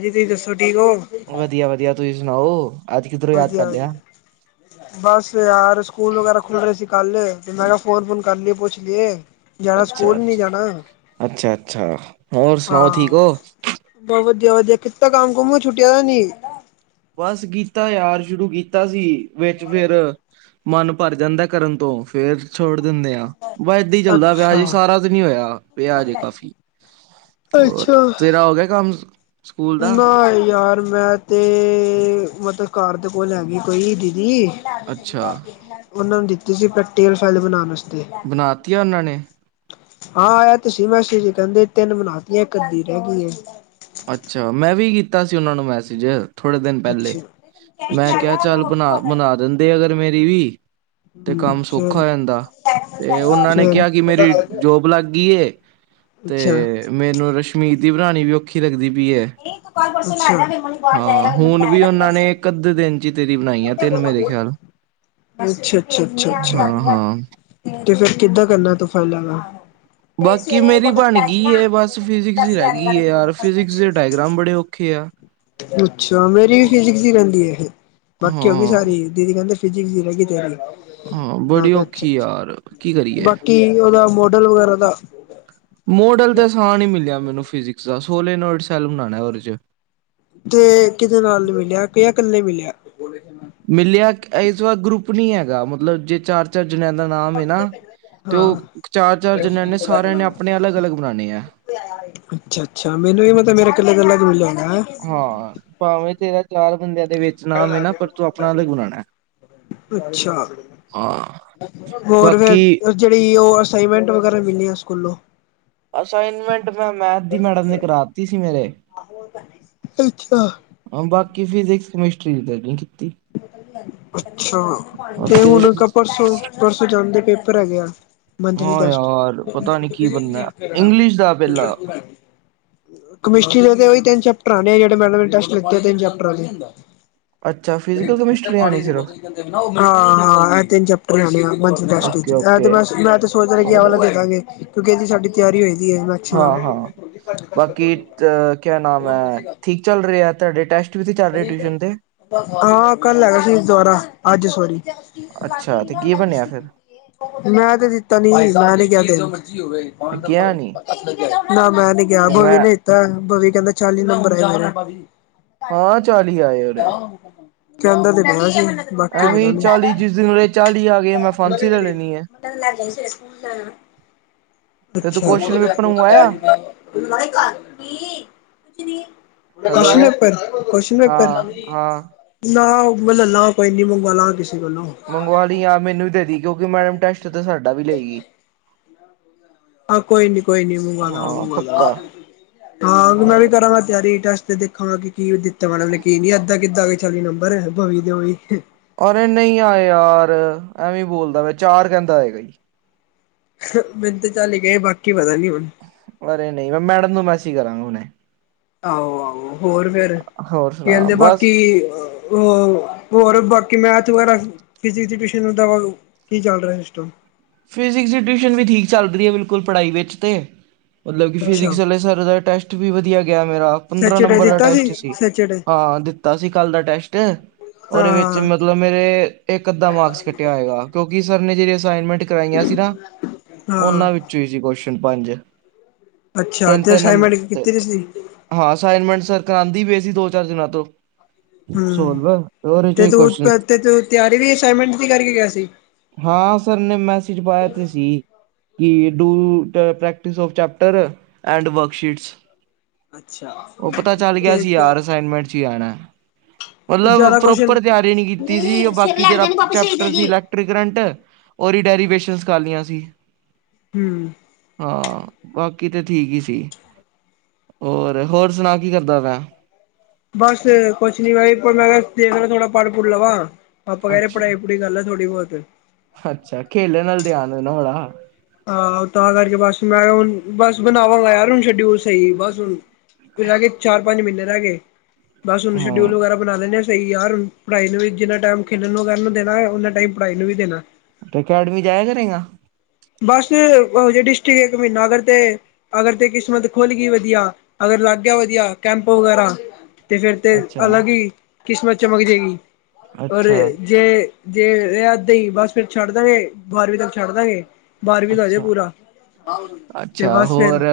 ਹਾਂਜੀ ਤੁਸੀਂ ਦੱਸੋ ਠੀਕ ਹੋ ਵਧੀਆ -ਵਧੀਆ ਤੁਸੀਂ ਸੁਣਾਓ ਅੱਜ ਕਿੱਧਰੋਂ ਯਾਦ ਹਾਂਜੀ- ਕਰ ਲਿਆ ਹਾਂਜੀ ਬਸ ਯਾਰ ਸਕੂਲ ਵਗੈਰਾ ਖੁੱਲ ਰਹੇ ਸੀ ਕੱਲ ਤੇ ਮੈਂ ਕਿਹਾ, ਫੋਨ ਫੁਨ ਕਰ ਲਈਏ ਪੁੱਛ ਲੀਏ ਜਾਣਾ ਅੱਛਾ ਸਕੂਲ ਨਹੀਂ ਜਾਣਾ ਅੱਛਾ ਅੱਛਾ ਹੋਰ ਸੁਣਾਓ ਠੀਕ ਹਾਂ ਹੋ ਬਸ ਵਧੀਆ, ਵਧੀਆ ਕੀਤਾ ਕੰਮ ਕੁੰਮ ਛੁੱਟੀਆਂ ਦਾ ਨੀ ਬਸ ਕੀਤਾ ਯਾਰ ਸ਼ੁਰੂ ਕੀਤਾ ਸੀ ਵਿੱਚ ਫੇਰ ਮਨ ਭਰ ਜਾਂਦਾ ਕਰਨ ਤੋਂ ਫੇਰ ਛੋੜ ਦਿੰਦੇ ਆਾਂ ਵਾ ਏਦਾਂ ਹੀ ਚੱਲਦਾ ਪਿਆ ਅੱਛਾ ਅਜੇ ਸਾਰਾ ਨੀ ਹੋਇਆ ਪਿਆ ਅਜੇ ਕਾਫ਼ੀ ਹੋਰ ਅੱਛਾ ਤੇਰਾ ਹੋ ਗਿਆ ਕੰਮ ਸਕੂਲ ਦਾ ਨਾ ਯਾਰ ਮੈਂ ਤੇ ਮਤਲਬ ਘਰ ਦੇ ਕੋਲ ਹੈਗੀ ਕੋਈ ਦੀਦੀ ਅੱਛਾ ਉਹਨਾਂ ਨੂੰ ਦਿੱਤੀ ਸੀ ਪ੍ਰੈਕਟੀਕਲ ਫਾਈਲ ਬਨਾਣ ਵਾਸਤੇ ਬਣਾ ਤੀ ਉਹਨਾਂ ਨੇ ਹਾਂ ਆਇਆ ਤੇ ਸੀ ਮੈਸੀਜ ਕਹਿੰਦੇ ਤਿੰਨ ਬਨਾਤੀਆਂ ਇਕ ਅਦੀ ਰਹਿ ਗਈ ਏ। ਅੱਛਾ ਮੈਂ ਵੀ ਕੀਤਾ ਸੀ ਉਹਨਾਂ ਨੂੰ ਮੈਸੇਜ ਥੋੜੇ ਦਿਨ ਪਹਿਲੇ ਅੱਛਾ ਮੈਂ ਅੱਛਾ ਕਿਹਾ ਚੱਲ ਬਨਾ ਬਨਾ ਦਿੰਦੇ ਅਗਰ ਮੇਰੀ ਵੀ ਤੇ ਕੰਮ ਸੌਖਾ ਹੋ ਜਾਂਦਾ ਤੇ ਉਹਨਾਂ ਅੱਛਾ ਨੇ ਕਿਹਾ ਕਿ ਅੱਛਾ ਮੇਰੀ ਜੋਬ ਲੱਗ ਗਈ ਏ ਅੱਛਾ ਤੇ ਮੈਨੂੰ ਰਸ਼ਮੀ ਦੀ ਬਨਾਣੀ ਵੀ ਔਖੀ ਲੱਗਦੀ ਪਈ ਏ ਇਹ ਕਲ ਪਰਸੋ [unintelligible] [unintelligible] ਹਾਂ ਹੁਨ ਵੀ ਉਹਨਾਂ ਨੇ ਇੱਕ ਅੱਧੇ ਦਿਨ ਤੇਰੀ ਬਨਾਇਆ ਤਿੰਨ ਮੇਰੇ ਖਿਆਲ ਅੱਛਾ ਅੱਛਾ ਹਾਂ, ਹਾਂ ਤੇ ਫੇਰ ਕਿੱਦਾਂ ਕਰਨਾ ਤੂੰ ਫਾਈਲਾਂ ਦਾ ਤੇ ਬਾਕੀ ਸਵੇਰੇ ਮੇਰੀ ਬੋਤਲ ਬਣ ਲੈ ਜ ਗਈ ਏ ਬਸ ਫਿਜਿਕਸ ਹੀ ਰਹਿ ਗਈ ਏ ਯਾਰ ਫਿਜਿਕਸ ਦੇ ਡਾਇਗ੍ਰਾਮ ਬੜੇ ਔਖੇ ਆ। [unintelligible] [unintelligible] ਅੱਛਾ ਮੇਰੀ ਵੀ ਫਿਜਿਕਸ ਦੀ ਰਹਿੰਦੀ ਏ। ਬਾਕੀ ਹੋ ਗਈ ਸਾਰੀ ਹਾਂ-ਹਾਂ ਦੀਦੀ ਕਹਿੰਦੇ ਫਿਜਿਕਸ ਦੀ ਰਹਿ ਗਈ ਤਿਆਰੀ ਹਾਂ ਬੜੀ ਔਖੀ ਯਾਰ ਕੀ ਕਰੀਏ ਕੀ ਉਹਦਾ ਮੋਡਲ ਵਗੈਰਾ ਦਾ ਮੋਡਲ ਤੇ ਆਸਾਨ ਹੀ ਮਿਲਿਆ ਮੈਨੂੰ ਫਿਜਿਕਸ ਦਾ ਸੋਲੇਨੋਇਡ ਸੈੱਲ ਬਨਾਣਾ ਉਹਦੇ ਚ ਤੇ ਕਿਦੇ ਨਾਲ ਮਿਲਿਆ ਜਾਂ ਇਕੱਲੇ ਮਿਲਿਆ। ਮਿਲਿਆ ਇਸ ਵਾਰ ਗਰੁੱਪ ਨੀ ਹੈਗਾ ਮਤਲਬ ਜੇ ਚਾਰ, ਚਾਰ ਜਣਿਆਂ ਦਾ ਨਾਮ ਏ ਨਾ ਤੇ ਹਾਂ ਉਹ ਚਾਰ, ਚਾਰ ਜਨ੍ਹਿਆ ਨੇ ਸਾਰਿਆਂ ਨੇ ਆਪਨੇ ਅਲੱਗ ਅਲੱਗ ਬਣਾਣੇ ਹੈ। ਅੱਛਾ ਅੱਛਾ ਮੈਨੂੰ ਵੀ ਮਤਲਬ ਮੇਰਾ ਇਕੱਲਾ ਇਕਲਾ ਦੁਰ ਜਾਂਦਾ ਹੈ। ਹਾਂ ਭਾਵੇਂ ਤੇਰਾ ਚਾਰ ਬੰਦਿਆਂ ਦੇ ਵਿੱਚ ਨਾਮ ਏ ਨਾ ਪਰ ਤੂੰ ਆਪਨਾ ਅਲਗ ਬਨਾਣਾ। ਅੱਛਾ ਹੋਰ ਬਾਕੀ ਫੇਰ ਜਿਹੜੀ ਉਹ ਅਸਾਈਨਮੈਂਟ ਵਗੈਰਾ ਮਿਲੀਆਂ ਸਕੂਲੋਂ ਅਸਾਈਨਮੈਂਟ ਮੈਂ ਮੈਥ ਦੀ ਮੈਡਮ ਨੇ ਕਰਾ ਤੀ ਸੀ ਮੇਰੇ ਅੱਛਾ। ਹਾਂ ਬਾਕੀ ਫਿਜਿਕਸ ਕਮਿਸਟਰੀ ਕੀਤੀ। [unintelligible] ਅੱਛਾ ਤੇ ਹੁਣ ਪਰਸੋਂ, ਪਰਸੋਂ ਜਾਂਦੇ ਪੇਪਰ ਹੈਗੇ। ਮੰਥਲੀ ਹਾਂ ਟੈਸਟ ਯਾਰ ਪਤਾ ਨੀ ਕੀ ਬਣਨਾ ਇੰਗਲਿਸ਼ ਦਾ ਪਹਿਲਾਂ [unintelligible] ਕਮਿਸਟਰੀ ਦੇ ਤੇ ੳਹੀ ਤਿੰਨ ਚੈਪਟਰ ਆਣੇ ਜਿੇਹੜੇ ਮੇਡਮ ਨੇ ਟੇਸਟ ਦਿਤੇ ਤਿੰਨ ਚੈਪਟਰਾਂ ਦੇ ਅੱਛਾ ਦੇ ਫਿਜ਼ਕਲ ਠੰਡੇ ਕਮਿਸਟਰੀ ਪਾਣੀ ਆਣੀ ਦੀ ਸਿਰਫ ਬੋਤਲ ਹਾਂ ਹਾਂ ਇਹ ਤਿੰਨ ਚੈਪਟਰਣੇ ਮੈਂ ਓਕੇ-ਓਕੇ [unintelligible] [unintelligible] ਸੋਚ ਰਹੇ ਕਿ ਆ ਔਰ ਵਾਲਾ ਦੇ ਦਾਂਗੇ ਕਿਉਂਕਿ ਇਹਦੀ ਸਾਡੀ ਤਿਆਰੀ ਹੇਗੀ ਏ। ਹਾਂ, ਹਾਂ ਬਾਕੀ ਅ ਕਿਆ ਨਾਮ ਹੈ ਠੀਕ ਚੱਲ ਰਿਹਾ ਤੁਹਾਡੇ ਟੈਸਟ ਵੀ ਤੇ ਚੱਲ ਰਹੇ ਟਿਊਸ਼ਨ ਦੇ ਹਾਂ ਕੱਲ ਹੈਗਾ ਸੀ ਦੁਬਾਰਾ ਅੱਜ ਸੋਰੀ ਅੱਛਾ ਤੇ ਕੀ ਬਣਿਆ ਫਿਰ ਮੈਂ ਤੇ ਦਿੱਤਾ ਨੀ ਸੀ ਮੈਂ ਕਿਹਾ ਤੇ ਗਿਆ ਨੀ [unintelligible] ਨਾ ਮੈਂ [unintelligible] ਨੀ ਕਿਹਾ ਤੇ ਬੋ ਵੀ ਮੈਂ ਨਹੀਂ ਇਹ ਬਵੀ ਕਹਿੰਦਾ ਚਾਲੀ ਨੰਬਰ ਆਏ ਮੇਰੇ ਹਾਂ ਚਾਲੀ ਆਏ ਉਰੇ ਕਹਿੰਦਾ ਤੇ ਬੜਾ ਸੀ। ਬਾਕੀ ਏਵੇ ਪਤਾ ਨੀ। ਚਾਲੀ ਜਿਸ ਦਿਨ ਆਰੇ ਚਾਲੀ ਆ ਗਏ ਮੈਂ ਫਾਂਸੀ ਲੈ ਲੈਣੀ ਆ। ਤਾਂ ਲੈ ਗਈ ਸੀ, ਸਕੂਲ ਜਾਣਾ। ਤੇ ਤੂੰ ਅਛਾ। ਕੁਸ਼ਚਨ ਪੇਪਰ ਮੰਗਵਾਇਆ hello question paper, question paper ਹਾਂ ਨਾ ਹਾਂ ਮੈ ਲੇਲਗਾ ਕੋਈ ਨੀ, ਮੰਗਂਵਾ ਲਾਂਗਾ ਕਿਸੇ ਕੋੱਲੋਂ। ਮੰਗਵਾ ਲਈ, ਆ ਮੈਨੂੰ ਵੀ ਦੇ ਦੀ, ਕਿਉਂਕਿ ਮੈਡਮ ਟੈਸਟ ਤੇ ਸਾਡਾ ਵੀ ਲਏਗੀ। ਹਾਂ, ਕੋਈ ਨੀ- ਕੋਈ ਨੀ, ਮੰਗਵਾ ਹਾਂ ਦਾਂਗਾ-ਮੰਗਵਾ ਪੱਕਾ ਦਾਂਗਾ, ਹਾਂ ਮੈਂ ਵੀ ਕਰਾਂਗਾ ਤਿਆਰੀ ਟੈਸਟ ਦੀ। ਖਾਂ ਕੇ ਕੀ ਦਿੱਤਾ ਮੈਡਮ ਨੇ, ਕੀ ਨੀ ਏੱਦਾਂ ਕਿੱਦਾਂ ਆ ਗਏ ਚਾਲੀ ਨੰਬਰ, ਬਾਈ ਦੇ ਓਵੀ। ਅਰੇ, ਨਹੀਂ ਆਏ ਯਾਰ ਐਵੇਂ ਬੋਲਦਾ ਵੈਂ, ਚਾਰ ਕਹਿੰਦਾ ਆਏ ਗਾਈ। ਮੈਨੂ ਤੇ ਚਾਲੀ ਕਏ, ਬਾਕੀ ਪਤਾ ਨੀ ਹੁਣ। ਅਰੇ ਨਹੀਂ, ਮੈਂ ਮੈਡਮ ਨੂੰ ਮੈਸੇਜ ਕਰਾਂਗਾ ਹੁਣੇ। ਆਹੋ- ਆਹੋ, ਹੋਰ ਫੇਰ? ਹੋਰ ਕੀ ਸੁਣਾ ਕਹਿੰਦੇ ਬਸ ਬਾਕੀ। ਹੋਰ, ਹੋਰ ਬਾਕੀ ਮੈਥ ਵਗੈਰਾ ਕਿਸੀ ਚ, ਕਿਸੀ ਨੂ ਟਿਊਸ਼ਨ ਲਗਵਾ ਦੋ, ਕੀ ਚੱਲ ਰਿਹਾ ਸਿਸਟਮ। ਫਿਜ਼ਿਕਸ ਦੀ ਟਿਊਸ਼ਨ ਵੀ, ਠੀਕ ਚੱਲ ਰਹੀ ਹੇ। ਬਿਲਕੁਲ, ਪੜਾਈ ਵਿੱਚ ਤੇ। ਮਤਲਬ ਕਿ ਅੱਛਾ ਫਿਜਿਕਸ ਆਲੇ, ਸਰ ਦਾ ਟੈਸਟ ਵੀ ਵਧੀਆ ਗਿਆ ਮੇਰਾ। ਪੰਦਰਾਂ ਸੈਚਰਡੇ ਨੰਬਰ ਦਾ ਦਿੱਤਾ ਟੈਸਟ ਸੀ, ਸੈਚਰਡੇ ਹਾਂ ਦਿੱਤਾ ਸੀ ਕੱਲ ਦਾ ਟੈਸਟ, ਉਹਦੇ ਵਿੱਚ ਹਾਂ ਮਤ ਮਤਲਬ, ਮੇਰੇ ਇਕ, ਅੱਧਾ ਮਾਰਕਸ ਕੱਟਿਆ ਹੋਏਗਾ, ਕਿਉਂਕਿ ਸਰ ਨੇ ਜਿਹੜੀ ਅਸਾਈਨਮੈਂਟ ਕਰਾਈਆਂ ਸੀ ਨਾ। ਹਾਂ ਉਹਨਾਂ ਵਿੱਚੋਂ ਹੀ ਸੀ ਕੁਸ਼ਚਨ ਪੰਜ। ਅੱਛਾ, ਤਿੰਨ ਤੇ ਤਿੰਨ ਅਸਨਮੈਂਟ ਨੰਬਰ ਕਿਥੇ ਤੇ ਸੀ। ਹਾਂ, ਅਸਾਈਨਮੈਂਟ ਸਰ ਕਰਾਉਂਦੇ ਪੇਣੇ ਸੀ, ਦੋ, ਚਾਰ ਦਿਨਾਂ ਤੋਂ। ਹੂੰ, ਸੋਲਵ ਉਹਦੇ ਚੋਂ ਤੇ ਹੀ ਤੂੰ, ਕੁਸ਼ਚਨ ਤੇ ਤੂੰ ਤਿਆਰੀ ਵੀ ਅਸਾਈਨਮੈਂਟ ਦੀ ਕਰਕੇ ਗਿਆ ਸੀ। ਹਾਂ, ਸਰ ਨੇ ਮੈਸੇਜ ਪਾਇਆ ਤੇ ਸੀ। ਕੀ, do practice of chapter, and worksheets. ਅੱਛਾ ਉਹ, ਪਤਾ ਚੱਲ ਗਿਆ ਸੀ, ਤੇ ਯਾਰ ਅਸਾਈਨਮੈਂਟ ਚ ਹੀ ਆਣਾ। ਤੇ ਮਤਲਬ, ਜ਼ਿਆਦਾ ਕੁਸ਼ਚਨ ਪ੍ਰੋਪਰ ਤਿਆਰੀ ਨੀ ਕੀਤੀ ਸੀ, ਬਾਕੀ ਜਿਹੜਾ ਚੈਪਟਰ ਸੀ ਟਰੀ ਗਰੰਟ, ਓਰੀ ਡੈਰੀਵੇਸ਼ਨਸ ਕਰ ਲੀਆਂ ਸੀ। ਹੂੰ। ਹਾਂ, ਬਾਕੀ ਤੇ ਠੀਕ ਹੀ ਸੀ। ਹੋਰ, ਹੋਰ, ਸੁਣਾ ਕੀ ਕਰਦਾ ਪੇਂਆ। ਬੱਸ ਕੁਛ ਨੀ, ਮੈਂ ਕਿਹਾ ਦੇਖ ਲਾਂਗੇ ਥੋੜਾ ਪੜ- ਪੁੜ ਲਵਾ, ਪਾਪਾ ਕਿਹਰੇ ਅੱਛਾ ਪੜਾਈ ਪੜੂ ਈ ਕਰ ਲੈ ਥੋੜੀ ਬਹੁਤ। ਅੱਛਾ, ਖੇਲਣ ਨਲ ਧਿਆਨ ਹੇ ਨਾ ਬੜਾ। ਹਾਂ, ਤਾਂ ਕਰਕੇ ਬਸ, ਮੈਂ ਹੁਣ ਬਸ ਬਣਾਵਾਂਗਾ ਯਾਰ, ਹੁਣ ਸ਼ਡਿਊਲ ਸਹੀ ਬਸ ਹੁਣ। ਰਹਿ ਗੇ ਚਾਰ, ਪੰਜ ਮਹੀਨੇ ਰਹਿ ਗੇ, ਬਸ ਹੁਣ ਹਾਂ ਸ਼ਡਿਊਲ ਵਗੈਰਾ ਬਣਾ ਲੇਣੇ ਆ। ਸਹੀ ਯਾਰ, ਪੜਾਈ ਨੂੰ ਵੀ, ਜਿੰਨਾ ਟਾਈਮ ਖੇਡਣ ਨੂੰ ਦੇਣਾ ਹੈ, ਉਹਨਾ ਟਾਈਮ ਪੜਾਈ ਨੂੰ ਵੀ ਦੇਣਾ। ਅਕੈਡਮੀ ਜਾਇਆ ਕਰੇਂਗਾ। ਬਸ, ਉਹ ਹਜੇ ਡਿਸਟ੍ਰਿਕ ਇੱਕ ਮਹੀਨਾ ਅਗਰ ਤੇ। ਅਗਰ ਤੇ ਕਿਸਮਤ ਖੁੱਲ ਗਈ ਵਧੀਆ, ਅਗਰ ਲੱਗ ਗਿਆ ਵਧੀਆ, ਕੈਂਪ ਵਗੈਰਾ। ਤੇ, ਫੇਰ ਤੇ ਅੱਛਾ ਅਲੱਗ ਹੀ ਕਿਸਮਤ ਚਮਕ ਜਏਗੀ, ਪਰ ਅੱਛਾ ਏ ਜੇ, ਜੇ ਰੇਹਾ ਅੱਦਾਂ ਹੀ ਬਸ ਫੇਰ ਛੱਡ ਦਾਂਗੇ, ਬਾਰਵੀਂ ਤੱਕ ਛੱਡ ਦਾਂਗੇ। ਬਾਰਵੀਂ ਦਾ ਹੋ ਜੇ ਅੱਛਾ। ਪੂਰਾ ਤੇ ਅੱਛਾ, ਬਸ ਫਿਰ ਹੋਰ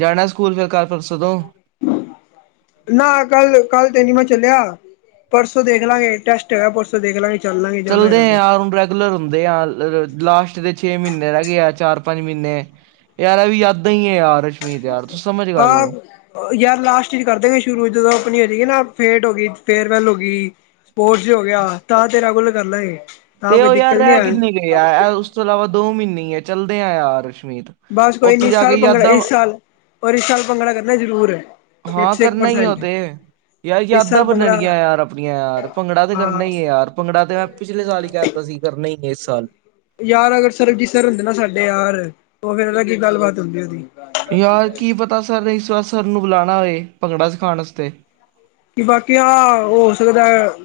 ਜਾਣਾ ਸਕੂਲ ਫੇਰ ਕਲ ਪਰਸੋਂ ਤੋਂ। ਨਾ, ਕੱਲ, ਕੱਲ ਤੇ ਨੀ ਮੈਂ ਚੱਲਿਆ। ਪਰਸੋਂ ਦੇਖ ਲਾਂਗੇ ਟੈਸਟ ਤੇਰਾ ਪਰਸੋ ਦੇਖ ਲਾਂਗੇ ਚਲ ਲਾਂਗੇ, ਜਾਣਾ ਹੇਗਾ ਤੇ। ਲਰ ਰੁਂਦੇ ਆ ਲਾਸਟ ਦੇ, ਛੇ ਮਹੀਨੇ ਰਹ ਗਏ ਆ। ਚਾਰ, ਪੰਜ, ਮਹੀਨੇ। ਯਾਰ, ਅਵੀ ਯਾਦਾਂ ਹੀ, ਏ ਯਾਰ। ਨਹੀ ਯਾਰ, ਤੂ ਸਮਝ। ਗੱਲ ਹਾਂ। ਨੂੰ ਯਾਰ ਲਾਸਟ ਇਚ ਕਰ ਦੇਗੇ ਸ਼ੁਰੂ, ਜਦੋਂ ਆਪਣੀ ਹੋ ਜਾਏਗੀ ਨਾ ਫੇਟ ਹੋ ਗਈ, ਫੇਅਰਵੈਲ ਹੋ ਗਈ। [unintelligible] ਹੋ ਗਿਆ। ਤਾਂ ਰੈਗੂਲਰ ਕਰ ਲਾਂਗੇ। ਤਾਂ ਤੇ ਕੋਈ ਉਹ ਯਾਰ ਦਿੱਕਤ ਨੀ ਰਹਿ ਹੈ ਕਿੰਨੇ ਗਏ ਆ, ਉਸ ਤੋਂ ਇਲਾਵਾ ਦੋ ਮਹੀਨੇ ਈਏ, ਚੱਲਦੇ ਆ ਯਾਰ ਰਸ਼ਮੀਤ। ਬਾਸ ਕੋੋਇ ਨੀ, ਇਸ ਸਾਲ ਪੰੰਗੜਾ ਏ, ਇਸ ਸਾਲ। ਪਰ ਇਸ ਸਾਲ ਭੰਗੜਾ ਕਰਨਾ ਜ਼ਰੂਰ ਏ, ਇੱਕ ਹਾਂ ਸੌ ਇੱਕ ਕਰਨਾ ਹੀ ਆ ਉਹ ਪਰਸੈਂਟ। ਤੇ ਯਾਰ, ਇਸ ਯਾਦਾਂ ਸਾਲ ਭੰਗੜਾ ਬਨਣਗੀਆਂ ਯਾਰ, ਆਪਣੀਆਂ ਯਾਰ, ਭੰਗੜਾ ਤੇ ਕਰਨਾ ਹਾਂ ਹੀ ਹੈ ਯਾਰ। ਭੰਗੜਾ, ਤੇ ਮੈਂ ਪਿਛਲੇ ਸਾਲ ਹੀ ਕਹਿ ਤਾ ਸੀ, ਕਰਨਾ ਹੀ ਏ ਇਸ ਸਾਲ। ਯਾਰ ਅਗਰ, ਸਰਬਜੀਤ ਸਰ ਹੁੰਦੇ ਨਾ ਸਾਡੇ ਯਾਰ, ਉਹ ਫਿਰ ਅਲੱਗ ਹੀ ਗੱਲਬਾਤ ਹੁੰਦੀ ਉਹਦੀ। ਯਾਰ ਕੀ ਪਤਾ ਸਰ ਇਸ ਵਾਰ ਸਰ ਨੂੰ ਬੁਲਾਉਣਾ ਹੋਵੇ ਭੰਗੜਾ ਸਿਖਾਉਣ ਵਾਸਤੇ। ਕਿ ਬਾਕੀ ਹਾਂ ਹੋ ਸਕਦਾ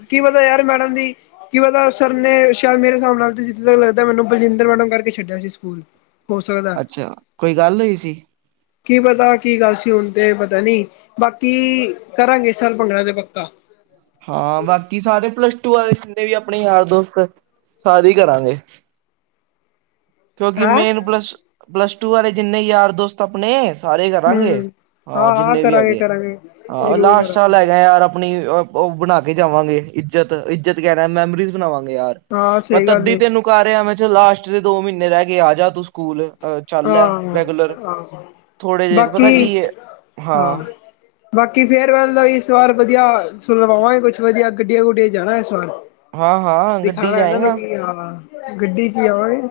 ਕੀ ਪਤਾ ਯਾਰ ਮੈਡਮ ਦੀ ਕੀ ਪਤਾ ਸਰ ਨੇ ਸ਼ਾਇਦ ਮੇਰੇ ਹਿਸਾਬ ਨਾਲ ਜਿੱਥੇ ਤੱਕ ਲੱਗਦਾ ਮੈਨੂੰ ਬਲਜਿੰਦਰ ਮੈਡਮ ਕਰਕੇ ਛੱਡਿਆ ਸੀ ਸਕੂਲ। ਹੋ ਸਕਦਾ ਅੱਛਾ, ਕੋਈ ਗੱਲ ਹੋਈ ਸੀ? ਕੀ ਪਤਾ ਕੀ ਗੱਲ ਸੀ ਹੁਣ ਤੇ ਪਤਾ ਨੀ ਬਾਕੀ ਕਰਾਂਗੇ ਇਸ ਸਾਲ ਭੰਗੜਾ ਦੇ ਪੱਕਾ। ਹਾਂ ਬਾਕੀ ਸਾਰੇ ਪਲੱਸ ਟੂ ਵਾਲੇ ਜਿੰਨੇ ਵੀ ਆਪਣੇ ਯਾਰ ਦੋਸਤ ਸਾਰੇ ਕਰਾਂਗੇ। ਕਿਉਂਕਿ ਹੈਂ ਮੇਨ ਪਲੱਸ ਪਲੱਸ ਟੂ ਵਾਲੇ ਜਿੰਨੇ ਯਾਰ ਦੋਸਤ ਆਪਣੇ। ਸਾਰੇ ਕਰਾਂਗੇ ਹੂੰ ਹਾਂ ਜਿੰਨੇ ਵੀ ਕਰਾਂਗੇ ਹੈਗੇ ਕਰਾਂਗੇ ਆ ਜ਼ਰੂਰ ਲਾਸਟ ਸਾਲ ਕਰਾਂਗੇ ਹੈਗਾ ਯਾਰ। ਆਪਣੀ ਉਹ ਬਣਾ ਕੇ ਜਾਵਾਂਗੇ। ਇੱਜ਼ਤ ਇੱਜ਼ਤ ਕਹਿ ਰਿਹਾ ਮੈਮਰੀਜ਼ ਬਣਾਵਾਂਗੇ ਯਾਰ। ਹਾਂ ਮੈਂ ਸਹੀ ਗੱਲ ਤੱਦੀ ਏ ਤੈਨੂੰ ਕਰ ਰਿਹਾ ਮੈਂ ਕਿਹਾ ਲਾਸਟ ਦੇ ਦੋ ਮਹੀਨੇ ਰਹਿ ਗਏ ਆ ਜਾ ਤੂੰ ਸਕੂਲ। ਅ ਚੱਲ ਹੈ ਹਾਂ ਰੈਗੂਲਰ ਹਾਂ ਥੋੜੇ ਜਿਹੇ ਪਤਾ ਕੀ ਬਾਕੀ ਏ ਹਾਂ। ਬਾਕੀ ਫੇਅਰ ਵੈਲ ਦਾ ਇਸ ਵਾਰ ਵਧੀਆ ਸੁਣਵਾਵਾਂਗੇ ਕੁਛ ਵਧੀਆ ਗੱਡੀਆਂ ਗੁਡੀਆਂ ਜਾਣਾ ਇਸ ਵਾਰ। ਹਾਂ ਹਾਂ ਗੱਡੀ ਦਿਖਾਣਾ ਇਹਨਾਂ ਨੂੰ ਲਿਆਏਗਾ ਕੀ ਹਾਂ ਗੱਡੀ ਵਿੱਚ ਆਵਾਗੇ।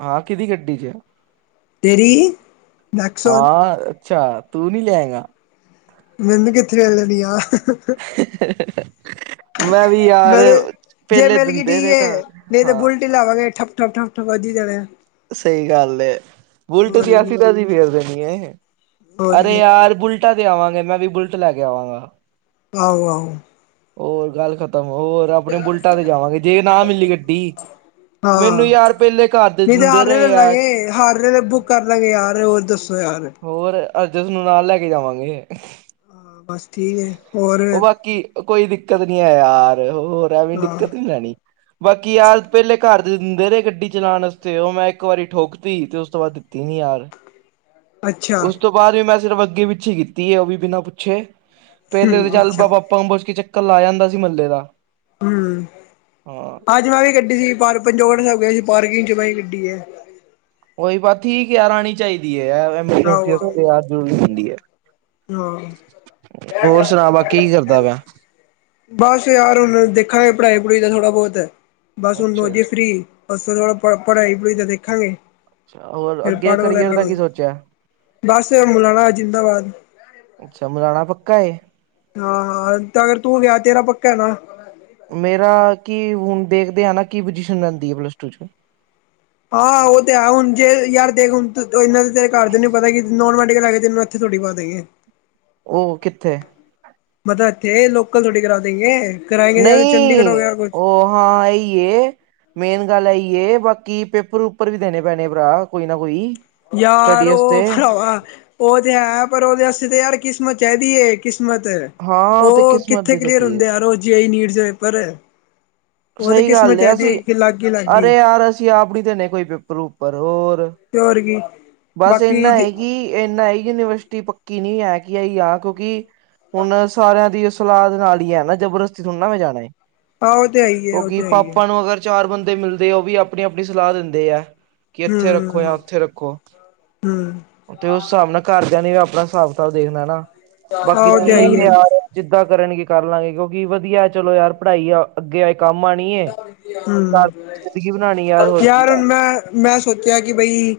ਹਾਂ ਕਿਦੀ ਗੱਡੀ ਚ ਆ। ਤੇਰੀ ਨੈਕਸੋਨ ਹਾਂ, ਅੱਛਾ ਤੂੰ ਨਹੀਂ ਲਿਆਏਂਗਾ? ਮੈਨੂੰ ਕਿੱਥੇ ਵੇ ਲੈਣੀ ਆ। [unintelligible] ਮੈਂ ਵੀ ਯਾਰ ਮੈਂ ਤੇ ਪਹਿਲੇ ਦਿੰਦੇ ਰਹੇ ਘਰ ਹਾਂ। ਲਾਵਾਗੇ ਠੱਪਠੱ ਠੱਪਠੱਪ ਵੱਜ ਹੀ ਜਾਣਾ। ਸਹੀ ਗੱਲ ਹੈ ਬੁਲਟ ਦੀ ਕੀ ਐਸੀ ਤੈਸੀ ਫੇਰ ਦੇਣੀ ਹੈ ਹੋਰ ਅਰੇ ਕੀ ਯਾਰ ਬੁਲਟ। ਬਟਾਂ ਤੇ ਆਵਾਂਗੇ ਮੈਂ ਵੀ ਬੁਲਟ ਲੈ ਕੇ ਆਵਾਂਗਾ। ਆਹੋ ਆਹੋ। ਹੋਰ ਗੱਲ ਖਤਮ। ਤਾਂ ਹੋਰ ਆਪਣੇ ਬੁਲਟਾਂ ਤੇ ਜਾਵਾਂਗੇ ਜੇ ਨਾ ਮਿਲੀ ਗੱਡੀ ਮੈਨੂੰ ਹਾਂ ਯਾਰ ਪਹਿਲੇ ਘਰ। ਦੇ ਨਹੀਂ ਤੇ ਦਿੰਦੇ ਹਾਰ ਰਹੇ ਲੈ ਆ ਲਾਂਗੇ ਹਾਰ ਰਹੇ ਬੁੱਕ ਕਰ ਲਾਂਗੇ ਯਾਰ ਹੋਰ ਦੱਸੋ ਯਾਰ। ਹੋਰ ਅਜ ਉਸ ਨੂੰ ਨਾਲ ਲੈ ਕੇ ਜਾਵਾਂਗੇ। ਹਾਂ ਬਸ ਠੀਕ ਹੈ ਹੋਰ? ਬਾਕੀ ਉਹ ਕੋਈ ਦਿੱਕਤ ਨੀ ਹੈ ਯਾਰ ਹੋਰ ਐਵੇਂ ਹਾਂ ਦਿੱਕਤ ਨੀ ਲੈਣੀ। ਬਾਕੀ ਯਾਰ ਪਹਿਲੇ ਘਰ ਦੇ ਦਿੰਦੇ ਰਹੇ ਗੱਡੀ ਚਲਾਉਣ ਵਾਸਤੇ ਉਹ ਮੈਂ ਇੱਕ ਵਾਰੀ ਠੋਕਤੀ ਤੇ ਉਸ ਤੋਂ ਬਾਅਦ। ਦਿੱਤੀ ਨਹੀਂ ਯਾਰ। ਅੱਛਾ ਉਸ ਤੋਂ ਬਾਅਦ ਵੀ ਮੈਂ ਸਿਰਫ ਅੱਗੇ ਪਿੱਛੇ ਕੀਤੀ ਹੈ ਉਹ ਵੀ ਬਿਨਾਂ ਪੁੱਛੇ ਪਹਿਲੇ ਤਾਂ ਹੂੰ ਚੱਲ ਅੱਛਾ ਪਾਪਾ। ਪਾਪਾ ਨੂੰ ਪੁੱਛ ਕੇ ਚੱਕਰ ਲਾ ਜਾਂਦਾ ਸੀ ਮਹੱਲੇ ਦਾ। ਹਮ ਹਾਂ ਅੱਜ ਮੈਂ ਵੀ ਗੱਡੀ ਸੀ ਪੰਜੋੜ ਹੋ ਗਿਆ ਸੀ ਪਾਰਕਿੰਗ ਚ ਮੈਂ ਗੱਡੀ ਹੈ। ਉਹੀ ਬਸ ਠੀਕ ਆ ਯਾਰ ਆਉਣੀ ਚਾਹੀਦੀ ਹੈ ਐਮਰਜਸੀ ਆਹੋ ਆਹੋ ਯਾਰ ਜ਼ਰੂਰੀ ਹੁੰਦੀ ਹੈ। ਹਾਂ ਹੋਰ ਸੁਣਾ ਬਾਕੀ ਕੀ ਕਰਦਾ ਵੈਂ। ਬਸ ਯਾਰ ਹੁਣ ਦੇਖਾਂਗੇ ਪੜ੍ਹਾਈ ਪੜ੍ਹੁਈ ਦਾ ਥੋੜਾ ਬਹੁਤ ਬਸ ਹੁਣ ਹੋ ਅੱਛਾ ਗਏ ਅੱਛਾ। ਫ੍ਰਰੀ। ਅਸ ਪ ਪੜ੍ਹਾਈ ਪੜ੍ਹੂਈ ਤਾਂ ਦੇਖਾਂਗੇ ਸੁਣਾਓ ਹੋਰ ਫਿਰ ਅੱਗੇ ਪੜ੍ਹ ਵਗੈਰਾ ਕਰੀਅਰ ਦਾ ਕੀ ਲਵਾਂਗੇ ਸੋਚਿਆ। ਬਸ ਮੁਲਾਣਾ ਜਿੰਦਾਬਾਦ। ਅੱਛਾ, ਮੁਲਾਣਾ ਪੱਕਾ ਹੈ? ਹਾਂ ਹਾਂ ਤੇ ਅਗਰ ਤੂੰ ਗਿਆ ਤੇਰਾ ਪੱਕਾ ਨਾ। ਮੇਰਾ ਕੀ ਹੁਣ ਦੇਖਦੇ ਆ ਨਾ ਕੀ ਪੁਜੀਸ਼ਨ ਰਹਿੰਦੀ ਹੈ ਪਲੱਸ ਟੂ ਚ ਹਾਂ ਉਹ ਤੇ ਹੈ ਹੁਣ ਜੇ ਯਾਰ ਦੇਖ ਹੁਣ ਇਨਾਂ ਤੇਰੇ ਘਰ ਦਿਆਂ ਨੂੰ ਪਤਾ ਕਿ ਨੋਨ। ਕਰਾ ਕੇ ਤੈਨੂੰ ਇਥੇ ਥੋੜੀ ਬਾ ਦੇਣਗੇ। ਉਹ ਕਿੱਥੇ ਮਤਲਬ ਇੱਥੇ ਲੋਕਲ ਥੌੜੀ ਕਰਾ ਦੇਂਗੇ। ਕਰਾਏਂਗੇ ਜਾਂ ਚੰਡੀਗੜ੍ਹ ਹੋ ਨਹੀਂ ਗਿਆ ਕੁਛ ਉਹ ਹਾਂ ਇਹ ਹੀ ਏ। ਮੇਨ ਗੱਲ ਇਹ ਈ ਏ ਬਾਕੀ ਪੇਪਰ ਪੁਪਰ ਵੀ ਦੇਣੇ ਪੈਣੇ ਭਰਾ ਕੋਈ ਨਾ ਕੋਈ ਯਾਰ ਸਟੱਡੀ ਉ ਵਾਸਤੇ ਖਰਾਵਾ ਉਹ ਤੇ ਹੈ ਪਰ ਉਦੇ ਆਸਤੇ ਤਾਂ ਯਾਰ ਕਿਸਮਤ ਚਾਈਦੀ ਏ ਕਿਸਮਤ ਹਾਂ ਉਹ ਤੇ ਉ ਕਿਸਮਤ ਕਿੱਥੇ ਦੀ ਕਲੀਅਰ ਲਿਖੀ ਹੁੰਦੇ ਹੈ। ਯਾਰ ਉ ਚੇ ਆਈ ਨੀਟਸ‌ ਦੇ ਪੇਪਰ ਉ ਤੇ ਸਹੀ ਕਿਸਮਤ ਗੱਲ ਚਾਈਦੀ ਅਸੀਂ ਏ ਕਿ ਲੱਗ ਗੀ ਲੱਗ ਗੀ ਅਰੇ ਯਾਰ ਅਸੀਂ ਆਪ ਣੀ ਦੇਣੇ ਕੋਈ ਪੇਪਰ ਪੁਪਰ ਹੋਰ ਤੇ ਹੋਰ ਕੀ ਬਸ ਬਾਕੀ ਇੰਨਾ ਏ ਕਿ ਇਨਾ ਯੂਨੀਵਰਸਿਟੀ ਪੱਕੀ ਨੀ ਹੈ ਕਿ ਆ ਆ ਕਿਉਂਕਿ ਹੁਣ ਸਾਰਿਆਂ ਦੀ ਸਲਾਹ ਦੇ ਨਾਲ ਈ ਹੈ ਨਾ ਜਬਰਦਸਤੀ ਥੋੜ ਨਾ ਮੈਂ ਜਾਣਾ ਈ- ਆਹ ਉਹ ਤੇ ਹੈ ਹੀ ਹੈ ਉਹ ਕਉਕਿ ਤੇ ਹੈ ਹੀ ਹੈ ਪਾਪਾ ਨੂੰ ਅਗਰ ਚਾਰ ਬੰਦੇ ਮਿਲਦੇ ਆ ਉਹ ਵੀ ਆਪਣੀ-ਆਪਣੀ ਸਲਾਹ ਦਿੰਦੇ ਹੈ ਕਿ ਇੱਥੇ ਰੱਖੋ ਜਾਂ ਉੱਥੇ ਰੱਖੋ ਹੂੰ ਤੇ ਉਸ ਸਾਬ ਨਾਲ ਘਰਦਿਆਂ ਨੇ ਆਪਣਾ ਹਿਸਾਬ ਕਤਾਬ ਦੇਖਣਾ ਨਾ ਆਹ ਬਾਕੀ ਉਹ ਤੇ ਹੈ ਹੀ ਠੀਕ ਏ ਯਾਰ ਜਿੱਦਾਂ ਕਰਨਗੇ ਕਰ ਲਾਂਗੇ ਕਿਉਂਕਿ ਵਧੀਆ ਚਲੋ ਯਾਰ ਪੜ੍ਹਾਈ ਆ ਅੱਗੇ ਕੰਮ ਆਣੀ ਏ ਹੈ ਤਾ ਹਮ ਜ਼ਿੰਦਗੀ ਬਣਾਣੀ ਯਾਰ ਹੋਰ ਕੀ ਐ ਹੁਣ ਮੈਂ ਮੈਂ ਸੋਚਿਆ ਕਿ ਬਈ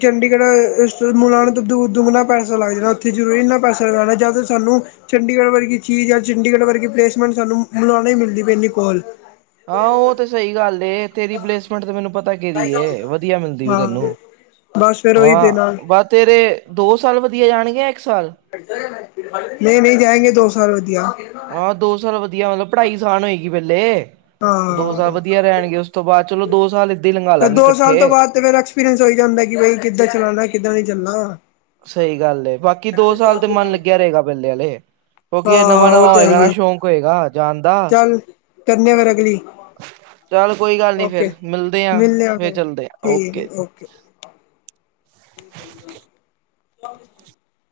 ਚੰਡੀਗੜ੍ਹ ਮੁਲਾਉਣ ਤੋਂ ਦੂ-ਦੂਰਾਣਾ ਪੈਸਾ ਲੱਗ ਜਾਣਾ ਉੱਥੇ ਜ਼ਰੂਰੀ ਨਾ ਪੈਸਾ ਲਗਾਣਾ ਜਦ ਸਾਨੂੰ ਚੰਡੀਗੜ੍ਹ ਵਰਗੀ ਚੀਜ਼ ਜਾਂ ਚੰਡੀਗੜ੍ਹ ਵਰਗੀ ਪਲੇਸਮੈਂਟ ਸਾਨੂੰ ਮੋਲਾਣੇ ਹੀ ਮਿਲਦੀ ਪਈ ਇਨੀ ਕੋਲ ਹਾਂ ਉਹ ਤੇ ਸਈ ਗੱਲ ਏ ਤੇਰੀ ਪਲੇਸਮੈਂਟ ਤੇ ਮੈਨੂੰ ਪਤਾ ਦੀ ਵਧੀਆ ਮਿਲਦੀ ਵੀ ਹਾਂ ਤੈਨੂੰ ਬਸ ਫਿਰ ਉਹੀ ਤੇ ਹਾਂ ਨਾਲ ਬਸ ਤੇਰੇ ਦੋ ਸਾਲ ਵਧੀਆ ਜਾਣਗੇ ਯਾ ਇੱਕ ਸਾਲ ਨਹੀ-ਨਹੀ ਜਾਏਂਗੇ ਦੋ ਸਾਲ ਵਧੀਆ ਆ ਦੋ ਸਾਲ ਵਧੀਆ ਮਤਲਬ ਪੜ੍ਹਾਈ ਆਸਾਨ ਹੋਏਗੀ ਪੇਹਲੇ ਦੋ ਸਾਲ ਹਾਂ ਵਧੀਆ ਰਹਿੰਗੇ ਉਸ ਤੋਂ ਬਾਅਦ ਚੱਲੋ ਦੋ ਸਾਲ ਹੀ ਲੰਘਾ ਤਾਂ ਲਾਂਗੇ ਦੋ ਸਾਲ ਤੋਂ ਇਕੱਠੇ ਬਾਦ ਫਿਰ ਐਕਸਪੀਰੀੰਸ ਹੋਈ ਜਾਂਦਾ ਕਿ ਬਈ ਕਿੱਦਾਂ ਚੱਲਣਾ ਕਿੱਦਾਂ ਨੀ ਚੱਲਣਾ ਸਹੀ ਗੱਲ ਏ ਬਾਕੀ ਦੋ ਸਾਲ ਤੇ ਮਨ ਲੱਗਿਆ ਰਏਗਾ ਪੇਲੇ ਵਾਲੇ ਹਾਂ ਹੋਏਗਾ ਨਾ ਸ਼ੌਕ ਹੋਏਗਾ ਜਾਨ ਦਾ ਕਰਣੇ ਆ ਫਿਰ ਅਗਲੀ ਚੱਲ ਕੋਈ ਗੱਲ ਨੀ ਫੇਰ ਓਕੇ ਮਿਲਦੇ ਆ ਫਿਰ ਚੱਲਦੇ ਆ ਓਕੇ ਠ [inaudible]